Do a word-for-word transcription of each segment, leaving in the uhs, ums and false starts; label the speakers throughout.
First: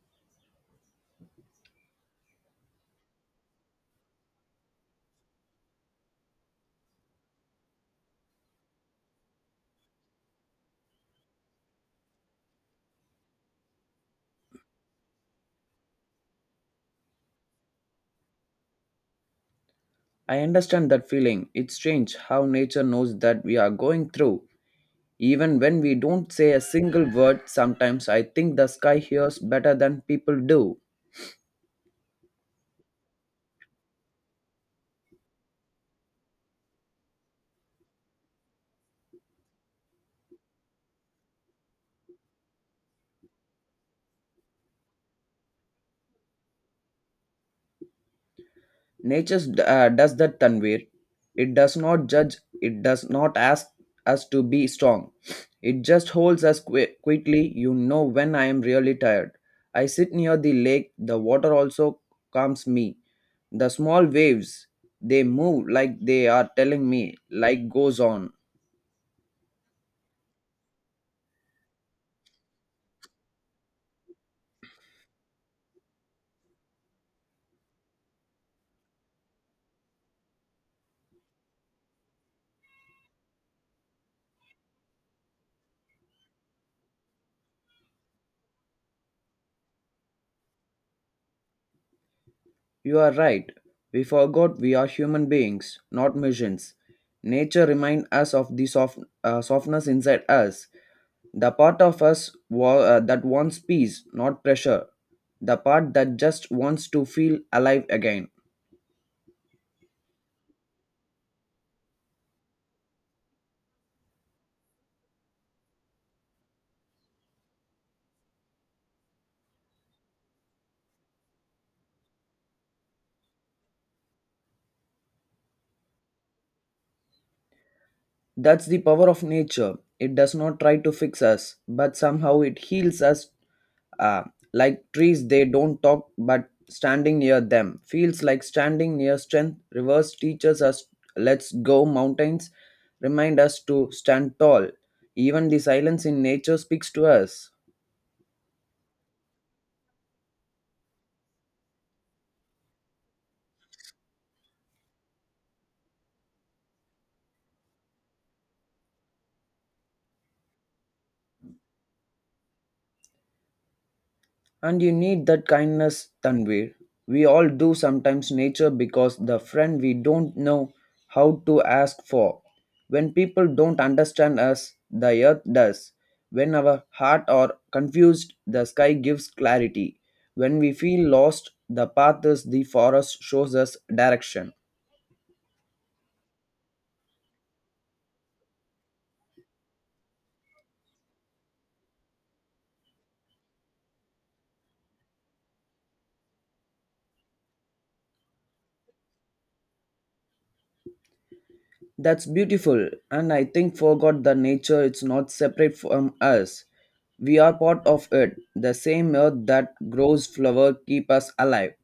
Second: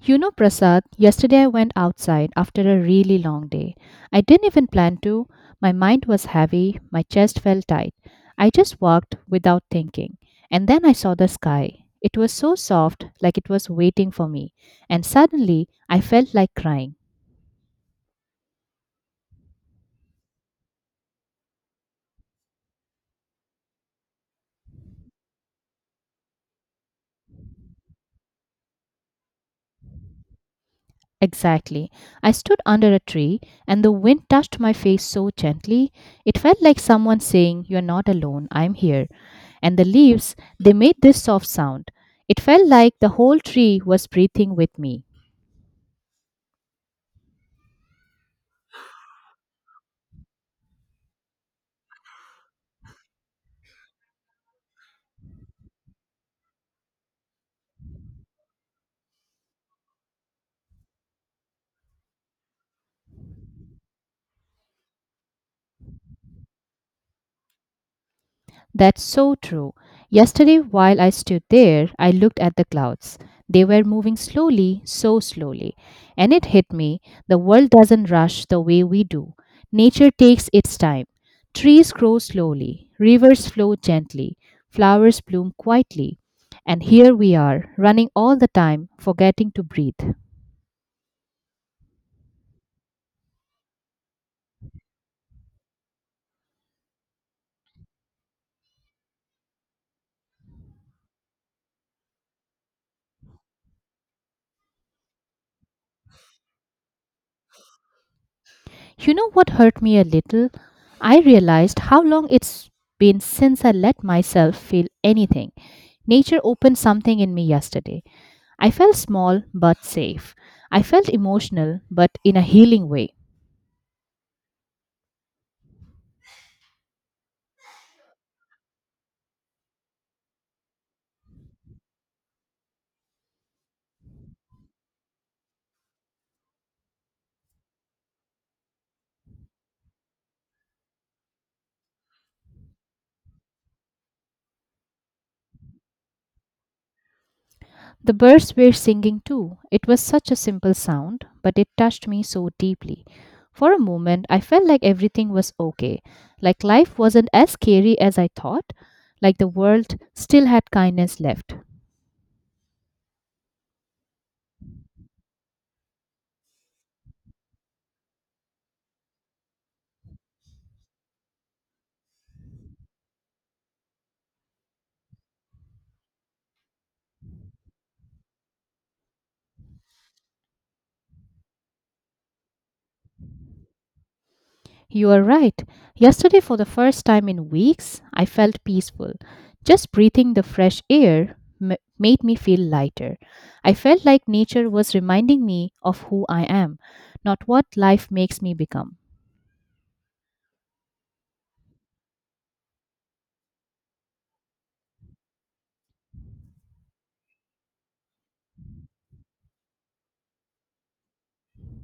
Speaker 1: You know, Prasad, yesterday I went outside after a really long day. I didn't even plan to. My mind was heavy, my chest felt tight. I just walked without thinking. And then I saw the sky. It was so soft, like it was waiting for me. And suddenly, I felt like crying.
Speaker 2: I understand that feeling. It's strange how nature knows that we are going through. Even when we don't say a single word, sometimes I think the sky hears better than people do.
Speaker 1: Exactly. I stood under a tree and the wind touched my face so gently. It felt like someone saying, "You're not alone, I'm here." And the leaves, they made this soft sound. It felt like the whole tree was breathing with me.
Speaker 2: Nature uh, does that, Tanvir. It does not judge, it does not ask us to be strong. It just holds us qui- quietly. You know when I am really tired. I sit near the lake, the water also calms me. The small waves, they move like they are telling me, like goes on.
Speaker 1: That's so true. Yesterday, while I stood there, I looked at the clouds. They were moving slowly, so slowly. And it hit me, the world doesn't rush the way we do. Nature takes its time. Trees grow slowly, rivers flow gently, flowers bloom quietly. And here we are, running all the time, forgetting to breathe.
Speaker 2: You are right. We forgot we are human beings, not machines. Nature reminds us of the soft, uh, softness inside us, the part of us wa- uh, that wants peace, not pressure, the part that just wants to feel alive again.
Speaker 1: You know what hurt me a little? I realized how long it's been since I let myself feel anything. Nature opened something in me yesterday. I felt small but safe. I felt emotional but in a healing way.
Speaker 2: That's the power of nature. It does not try to fix us, but somehow it heals us. Uh, like trees, they don't talk, but standing near them feels like standing near strength. Rivers teaches us, let's go. Mountains remind us to stand tall. Even the silence in nature speaks to us.
Speaker 1: The birds were singing too. It was such a simple sound, but it touched me so deeply. For a moment, I felt like everything was okay, like life wasn't as scary as I thought, like the world still had kindness left.
Speaker 2: And you need that kindness, Tanvir. We all do sometimes nature because the friend we don't know how to ask for. When people don't understand us, the earth does. When our heart are confused, the sky gives clarity. When we feel lost, the path is the forest shows us direction.
Speaker 1: You are right. Yesterday, for the first time in weeks, I felt peaceful. Just breathing the fresh air m- made me feel lighter. I felt like nature was reminding me of who I am, not what life makes me become.
Speaker 2: That's beautiful, and I think forgot the nature it's not separate from us. We are part of it. The same earth that grows flower keep us alive.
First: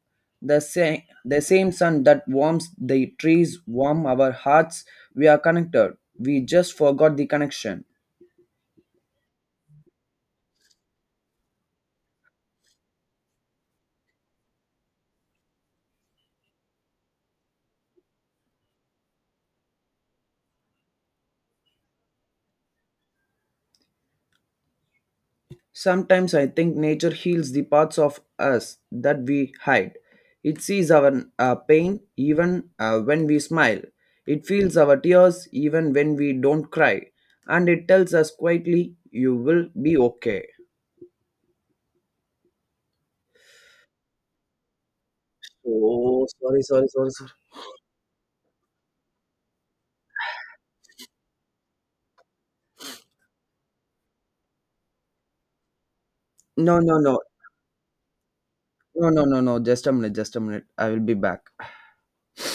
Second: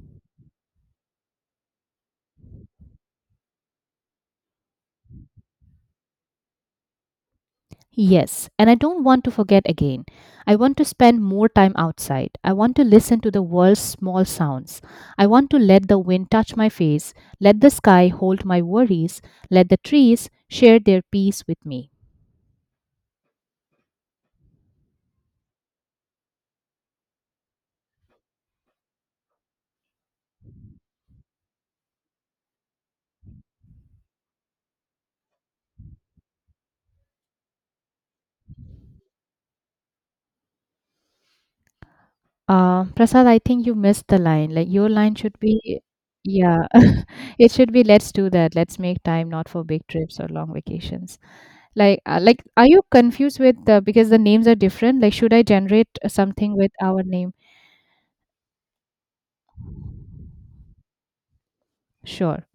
Speaker 2: The same the same sun that warms the trees warm our hearts. We are connected. We just forgot the connection.
Speaker 1: Yes, and I don't want to forget again. I want to spend more time outside. I want to listen to the world's small sounds. I want to let the wind touch my face, let the sky hold my worries, let the trees share their peace with me.
Speaker 2: Sometimes I think nature heals the parts of us that we hide. It sees our uh, pain even uh, when we smile. It feels our tears even when we don't cry. And it tells us quietly, you will be okay.
Speaker 1: Uh, Prasad, I think you missed the line. Like, your line should be,
Speaker 2: Oh,
Speaker 1: yeah,
Speaker 2: sorry, sorry, sorry, sorry.
Speaker 1: it should be, let's do that. Let's make time not for big trips or long vacations. Like, uh, like, are you confused with the, because the names are different? Like, should I generate something with
Speaker 2: No, no,
Speaker 1: our
Speaker 2: no.
Speaker 1: name?
Speaker 2: No, no, no, no. Just a minute. Just a minute. I will be back.
Speaker 1: Sure.